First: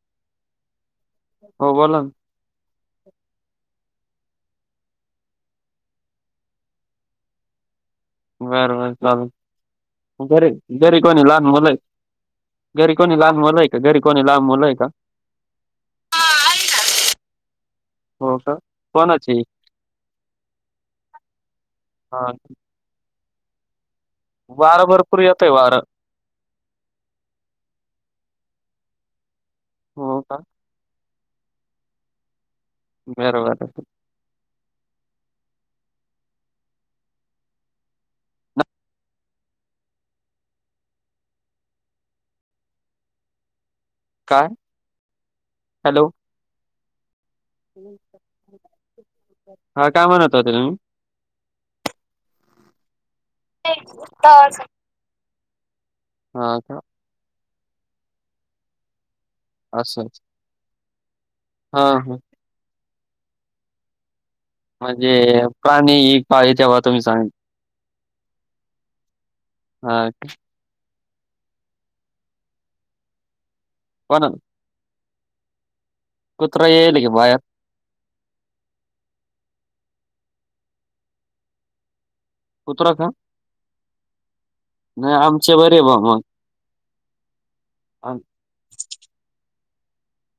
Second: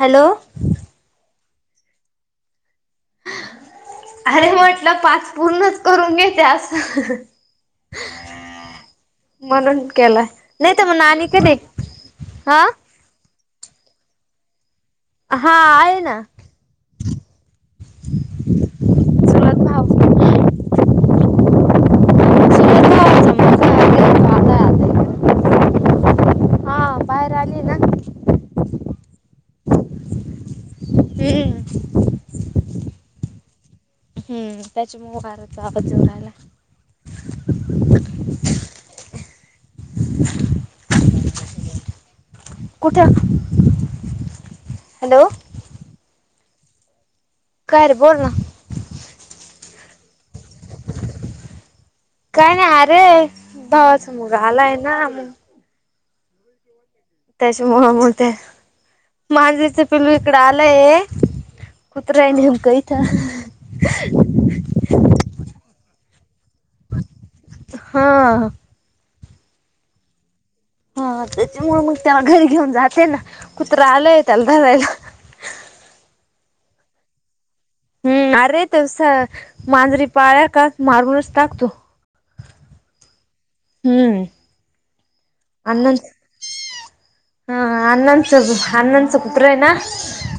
Hello हो बोला ना अरे म्हटलं पाच पूर्णच करून घेते अस बरं बरं चालेल. म्हणून केला घरी नाही तर मग घरी कोणी आणि का लहान नाही मुलं आहे? हा घरी कोणी लांब मुलंय का घरी कोणी लांब मुलंय का हा आहे ना हो का कोणची चुलत भाव हा चुलत भावाचा मुलगा देवाचा आलाय वारा आता इकडे भरपूर येतय वार हा बाहेर आली ना हो का हम्म बरोबर हम त्याचमुळे वाऱ्याचा आवाज येऊ राहिला न कठे काय हॅलो काय रे बोल ना हा काय म्हणत होते तुम्ही काणी अरे भावाचा मुलगा आला आहे ना हा का त्याच्यामुळे मांजरीचं असं. पिलू इकड आलंय हां, हां. [unintelligible] म्हणजे प्राणी एक का आहे तेव्हा तुम्ही सांगल. हा हाे हा त्याच्यामु मग तेव्हा घरी घेऊन जाते. ना कुत्रा आलाय कोणा त्याला धरायला कुत्र येल की बाहेर हम् अरे तसा मांजरी पाळ्या का मारूनच टाकतो. कुत्रा का हम्म. आमचे बरे अण्णांच भाम हा अण्णांचं अण्णांचं कुत्र आहे ना?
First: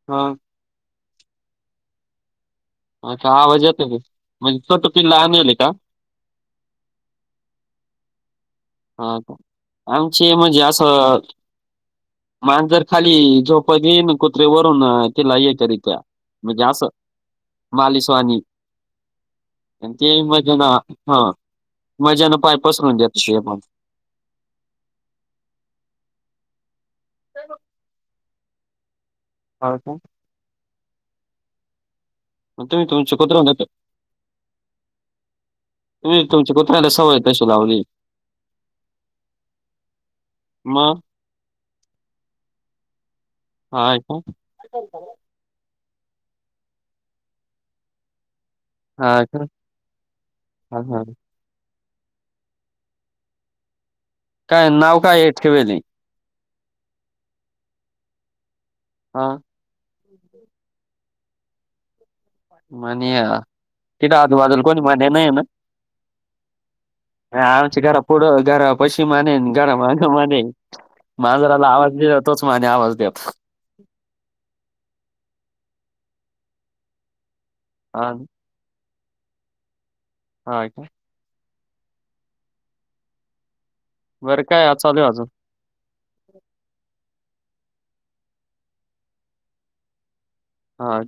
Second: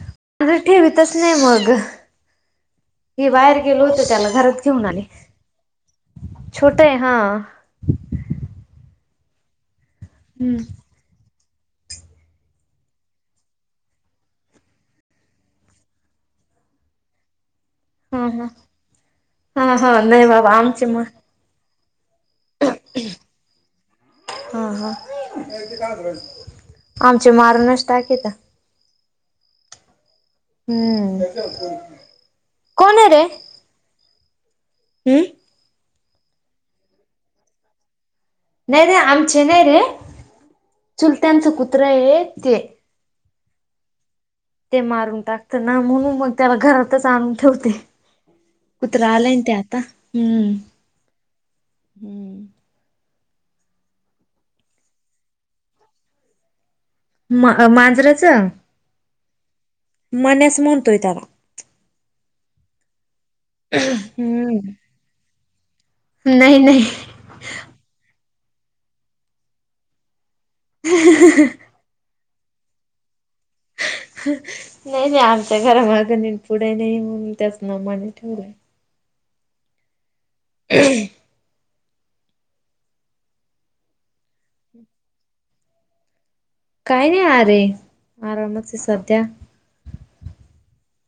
हो. रठठी बी तस नाही मग. हां हे का? बाहेर आवाज गेलो येतोय का? होत त्याला म्हणजे घरात घेऊन छोटं आले पिल्लं आणेल आहे का? छोटय हा. हा आमचे हम्म म्हणजे असं मान जर खाली झोपत घईन कुत्रे वरून तिला येत करित्या म्हणजे असं हा मालिशवाणी हा हा आणि हा ते नाही बाबा मज ना आमचे म हा. मजानं पाय पसरून द्याेत श पण हा हा आमचे मारूनच टाकेत. ह हो हम्म मण तु मी कोण तुमच कुत्रता हम् तुम्ही तुमच्या कुत्र्याला सवय तशी लावली. नाही रे! आमचे नाही रे! मग चुलत्यांचं कुत्रा आहे ते. हा का? ते मारून टाकत ना म्हणून मग त्याला घरातच आणून ठेवते. कुत्र हा आलाय का ते आता हम्म हा हा हम्म काय नाव काय आहे ठेवेली? म मांजराच हा मन्या च म्हणतोय त्याला. म्हणया तिथे हम्म आजूबाजूला कोणी म्हन्या नाही ना? नाही नाही. आमच्या घरा पुढं घरा पशी मानेन घरा मागा मानेन. मा मांजराला आवाज दिला तोच मन्या आवाज द्यायचा. नाही नाही आमच्या घरामागणी पुढे नाही म्हणून मी हा मन्या ठेवलाय. हा बरं काय आज चालू अजून? काय नाही अरे! आरामच आहे सध्या. हा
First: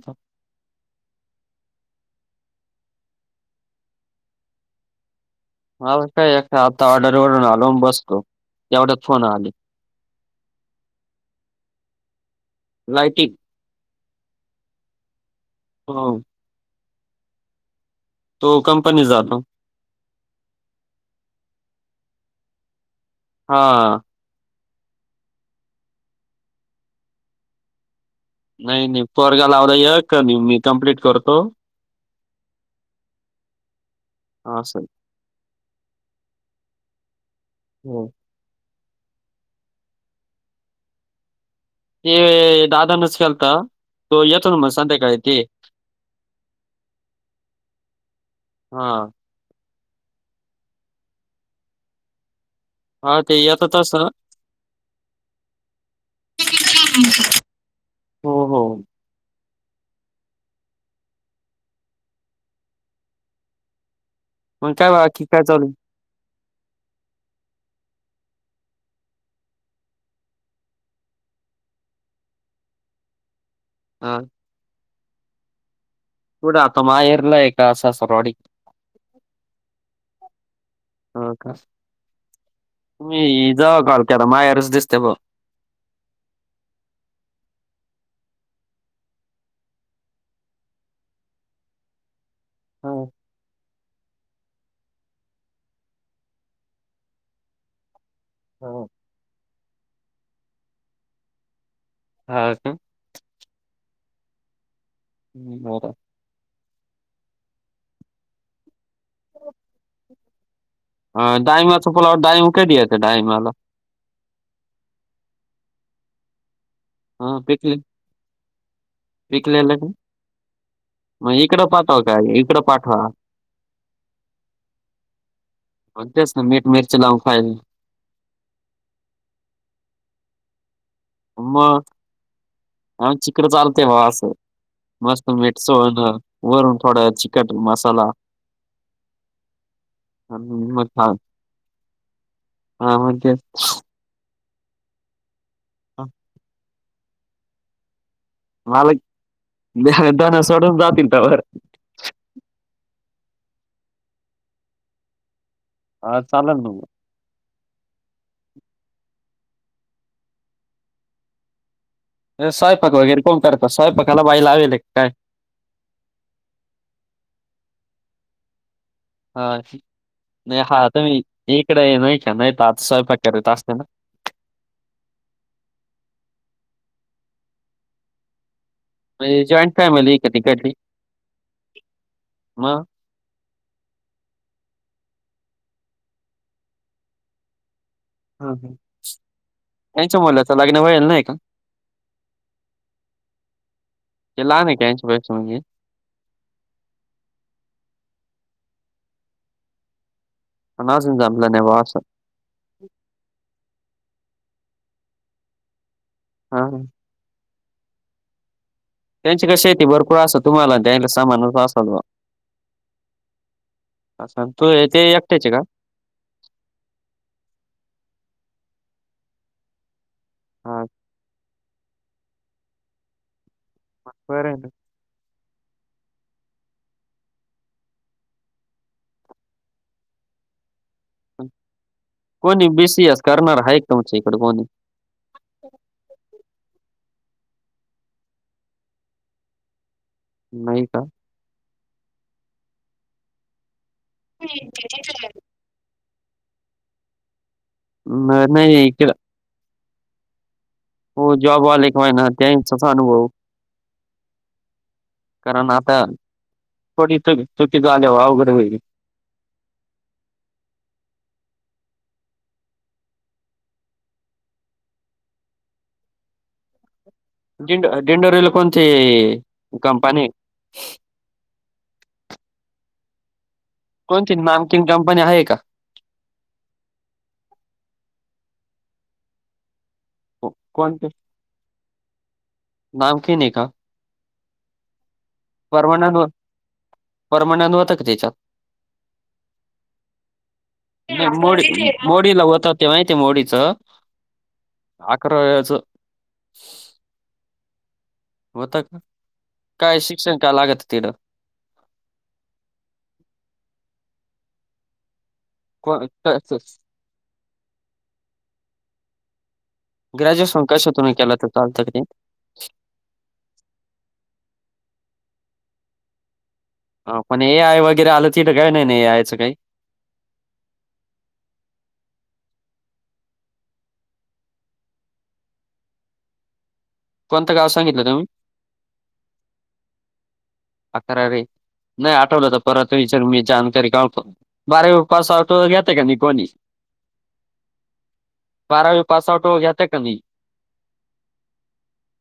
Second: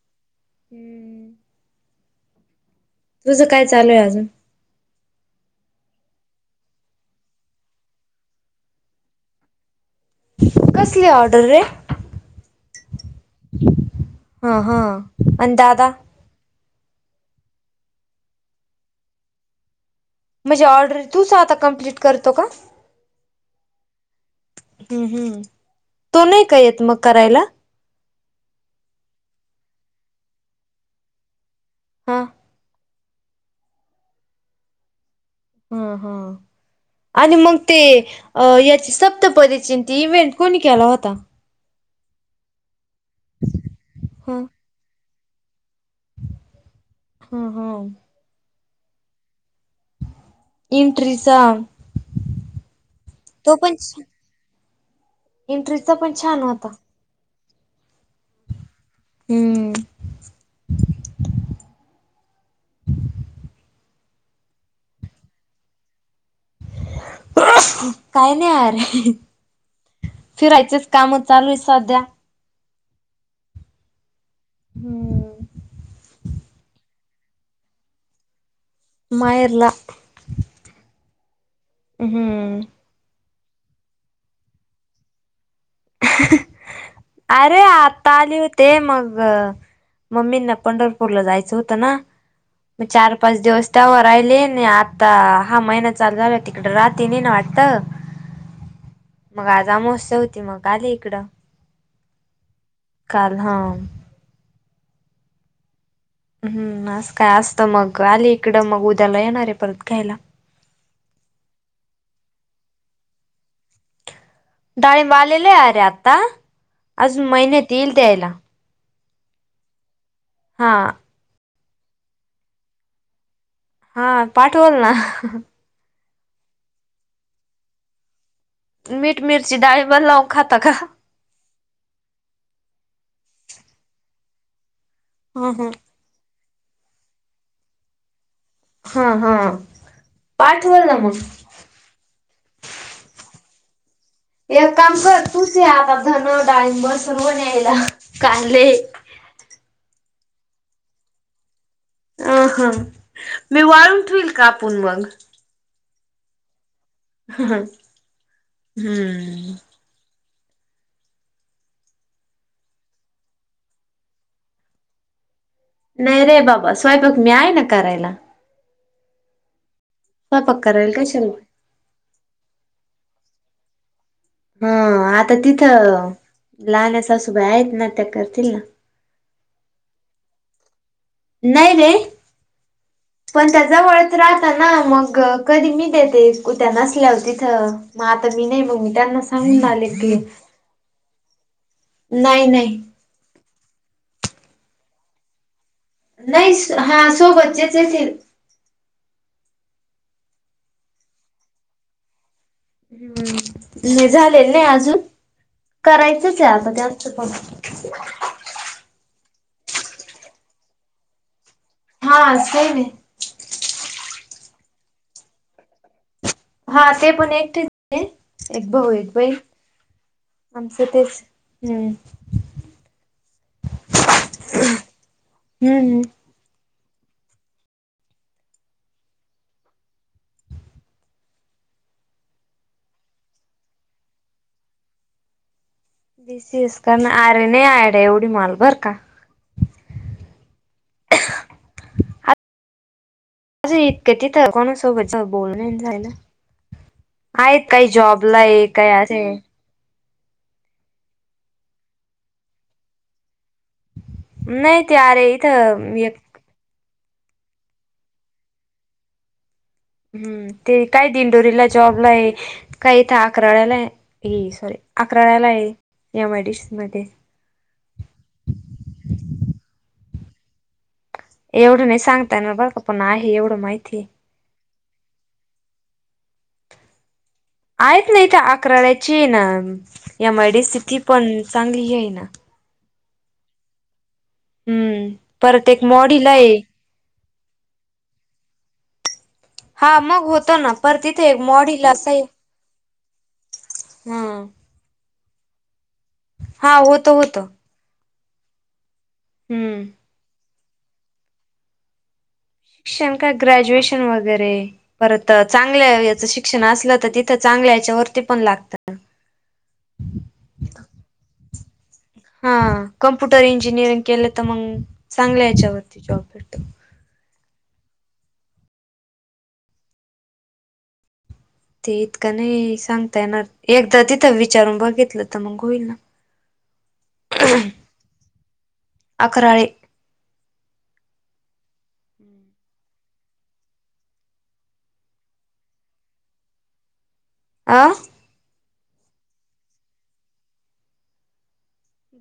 हम्म तुझं काय चालूय अजून? ह काय ए आता ऑर्डर वरून आलो बसलो तेवढ्यात फोन आल. कसली ऑर्डर रे? लाइटिंग हा हा आणि दादा हो तो कंपनीत जातो. म्हणजे ऑर्डर तूच आता कम्प्लीट करतो का? हा. हम् हम् तो नाही काय येत मग करायला नाही नाही पोरग्या लावला एक आणि मी कम्प्लीट करतो. हो हा सर हा हा आणि मग ते हो. अ याची सप्तपदीची त इव्हेंट कोणी केला होता? ते दादानच केलता तो ह येतो ना संध्याकाळी ते. हा हा हा इंट्रसां हा ते येत तस एंट्रीचा पण छान होता [inaudible] हो हो. हम्म मग काय बाकी काय चालु आय [unintelligible] काय नाही आर फिरायचच काम चालू आहे सध्या हां हम्म कुठ आता माहेरला हा का सासुर वाडीत माहेरला हो का हम मी जवा [unintelligible] मायारच दिसतं बुआ अरे आत्ता आली होते मग मम्मीना पंढरपूरला जायचं होतं ना मग हा चार पाच दिवस तवा राहिले नाही आता हा महिना चालू झाला तिकड राहते नाही ना वाटत हो मग आज अमवस्या होती मग आली इकडं हा का काल हा [unintelligible] हम्म आज काय असत मग आली इकडं मग उद्याला येणाराय परत घ्यायला आ डाईमा चा फुला व डाईम कधी येतय डाईमाला डाळींब आलेले अरे आत्ता अजून अ महिन्यात पिकले येईल द्यायला पिकलेलं काय हा मग इकडं पाठवा काय इकडं पाठवा हा पाठवल ना म त्यासनी मीठ मिरची लावून खाईल मीठ मिरची डाळींबाला लावून खाता का मग आमच्या इकडं चालते बा असं मस्त मिठ हा. सोळून वरून थोडा चिकट मसाला हा हा आणि पाठल ना मग हा म्ह ते एक काम कर तूच य आता धन डाळींबर सर्व न्यायला कांदे मालक दण सोडून जातील त्यावर अ ह मी वाळून ठेईल कापुण मग हा चालल ना मग ह हम्म स्वयंपाक वगैरे कोण करता स्वयंपाकाला बाई लावेली की काय नाही रे बाबा स्वयंपाक मी आहे ना करायला हा स्वयंपाक नाही हा करायला आता मी कशाला इकडे नाही का नाही तर आता स्वयंपाक करत असते ना हा आता तिथं लहान अ सासूबाई आहेत ना त्या करतील ना म्हणजे जॉईंट फॅमिली क तिकळची. नई रे पण त्या जवळच राहत ना मग कधी मी देते कुत्या नसल्यावर तिथं मग आता मी हां हां. नाही मग मी त्यांना सांगून आले की त्यांच्या मुलाचं लग्न व्हायल नाही का? नाही नाही. ते लहान ये का त्यांच्यापेक्षा म्हणजे. नाही हा सोबतचेच येतील. अजून जमलं नाही बॉ असं. हम्म नाही झालेल नाही अजून करायचंच आहे हा आता जास्त पण त्यांची का शेती भरपूर असतं तुम्हाला त्यांला सामान अस असाल बॉ. हा सेम हे. तू ते एकट्याचे का? हा ते पण एकटेच एक भाऊ एक बहीन हा आमचं तेच हम्म. मग बरं आहे ना. हम्म हम्म. कोणी बी सी एस करणार आहे का तमच्या इकड कोणी. बसीस करण आरे नाही आयड एवढी माल बर का. नाही का. माझं इतकं तिथे कोणासोबत बोलणं नाही ना. आहेत काही जॉबला न आहे नाही काय इकडं अशे हो जॉबवाला एक महिना त्यांचाच अनुभव. नाही ते आरे. कारण आता थोडी च चुकीच आल्यावर अवघड होईल. हम्म ते काय दिंडोरीला जॉबला आहे. काय इथ अकराड्याला आहे सॉरी अकराड्याला आहे एम आय डी सी मध्ये. डीड डीडोरीला कोणती कंपनी ये. एवढं नाही सांगतायणार बघ का पण आहे एवढं माहिती ये कोणती नामचिंग कंपनी आहे का? आहेत नाही त्या अकराड्याची ये ना. को- यामध्ये स्थिती कोणती पण चांगली आहे ना. नामकीन आहे का? हम्म. परत एक परमनंट बघ मॉडीला आहे. पर्मनंट होतं का त्याच्यात. [unintelligible] हा मग होत ना पर तिथे नाही एक मॉडील मोडी अस आहे मोडीला होतं ते हा. अकराळ्याचं. हा होत होतं. होता का हम्म काय शिक्षण काय लागत तिथ. शिक्षण का ग्रॅज्युएशन वगैरे परत चांगल्या को- याच क- शिक्षण असलं तर ति चांगल्या याच्यावरती पण लागतात. ग्रॅज्युएशन कशातुन ही केलं तरी चालतंय. हा कम्प्युटर इंजिनिअरिंग केलं तर मग चांगलं याच्यावरती जॉब भेटतो. पण ए आय वगैरे आलं तिथं काही नाही नाही ए आयचं काही? ते इतकं नाही सांगता येणार एकदा तिथं विचारून बघितलं तर मग होईल ना. [inaudible] कोणत गाव सांगितलं का तुम्ही? अकराळे अक्रारी नाही आठवलं तर परत विचार मी जाणकारी बारावी पास आऊट वर घेत का नाही कोणी. आं बारावी पासआउट घेते का म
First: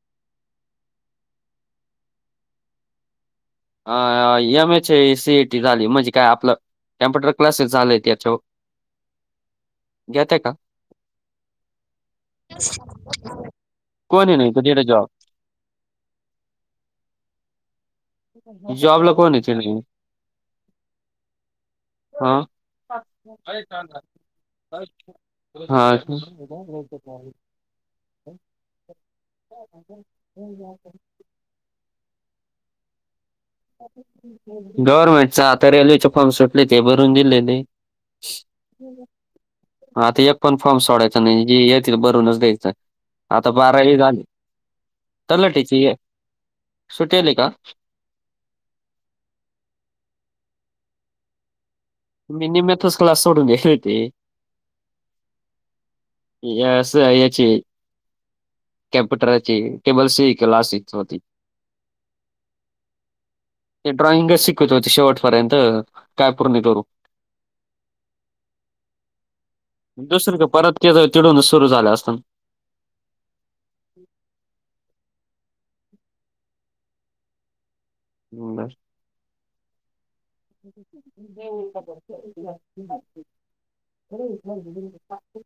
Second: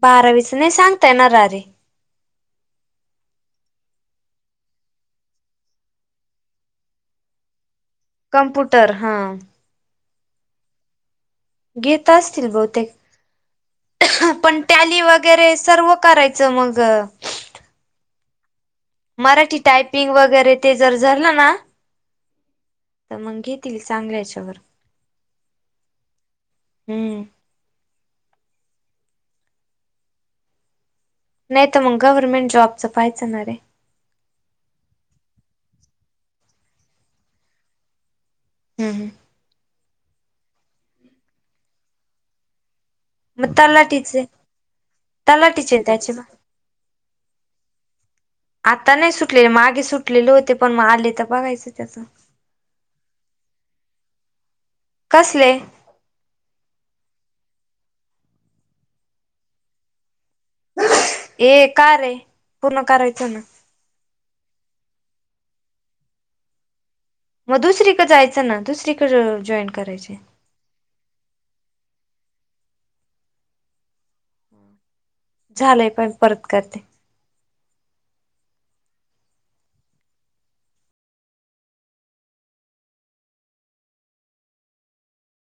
बारावीच नाही सांगता येनार आरे. अ M A C A T झाली म्हणजे काय आपलं कम्प्युटर क्लासेस झाले ते कम्प्यूटर हा घेते का? घेेत असतील बहुतेक कोणी नाही पण तिथे जॉब टॅली वगैरे सर्व करायचं मग जॉबला कोण येते मराठी नाही टायपिंग वगैरे ते जर झालं ना हा. तर मग घेतील चांगल्या याच्यावर हा. हम्म [inaudible] नाही तर मग गव्हर्नमेंट जॉबचं पाहायचंणा रे गव्हर्नमेंटचा आता रेल्वेचे फॉर्म सुटले ते भरून दिले नाही. हम्म ह आता एक पण फॉर्म सोडायचा नाही. जे येतील भरूनच द्यायचं आता मग बारावी झाली. तलाटीचे तलाठीची तलाटीचे एक त्याचे सुटेली का? आता नाही सुटलेले मागे सुटलेले होते पण मग आले तर बघायचं त्याचं मी निम्म्यातच क्लास सोडून [unintelligible] कसले? या अस याची कम्प्युटरची [unintelligible] शिक होती. ए का रे पूर्ण करायचं ना ते ड्रॉइंगच शिकवीत होते शेवटपर्यंत काय पूर्ण करू मग दुसरीकडें जायचं ना दुसरीकडे जॉईन करायचे दुसर का परत ते चिडून सुरू झाले असत. झालंय पण परत करते. हम्म बर [unintelligible] हो.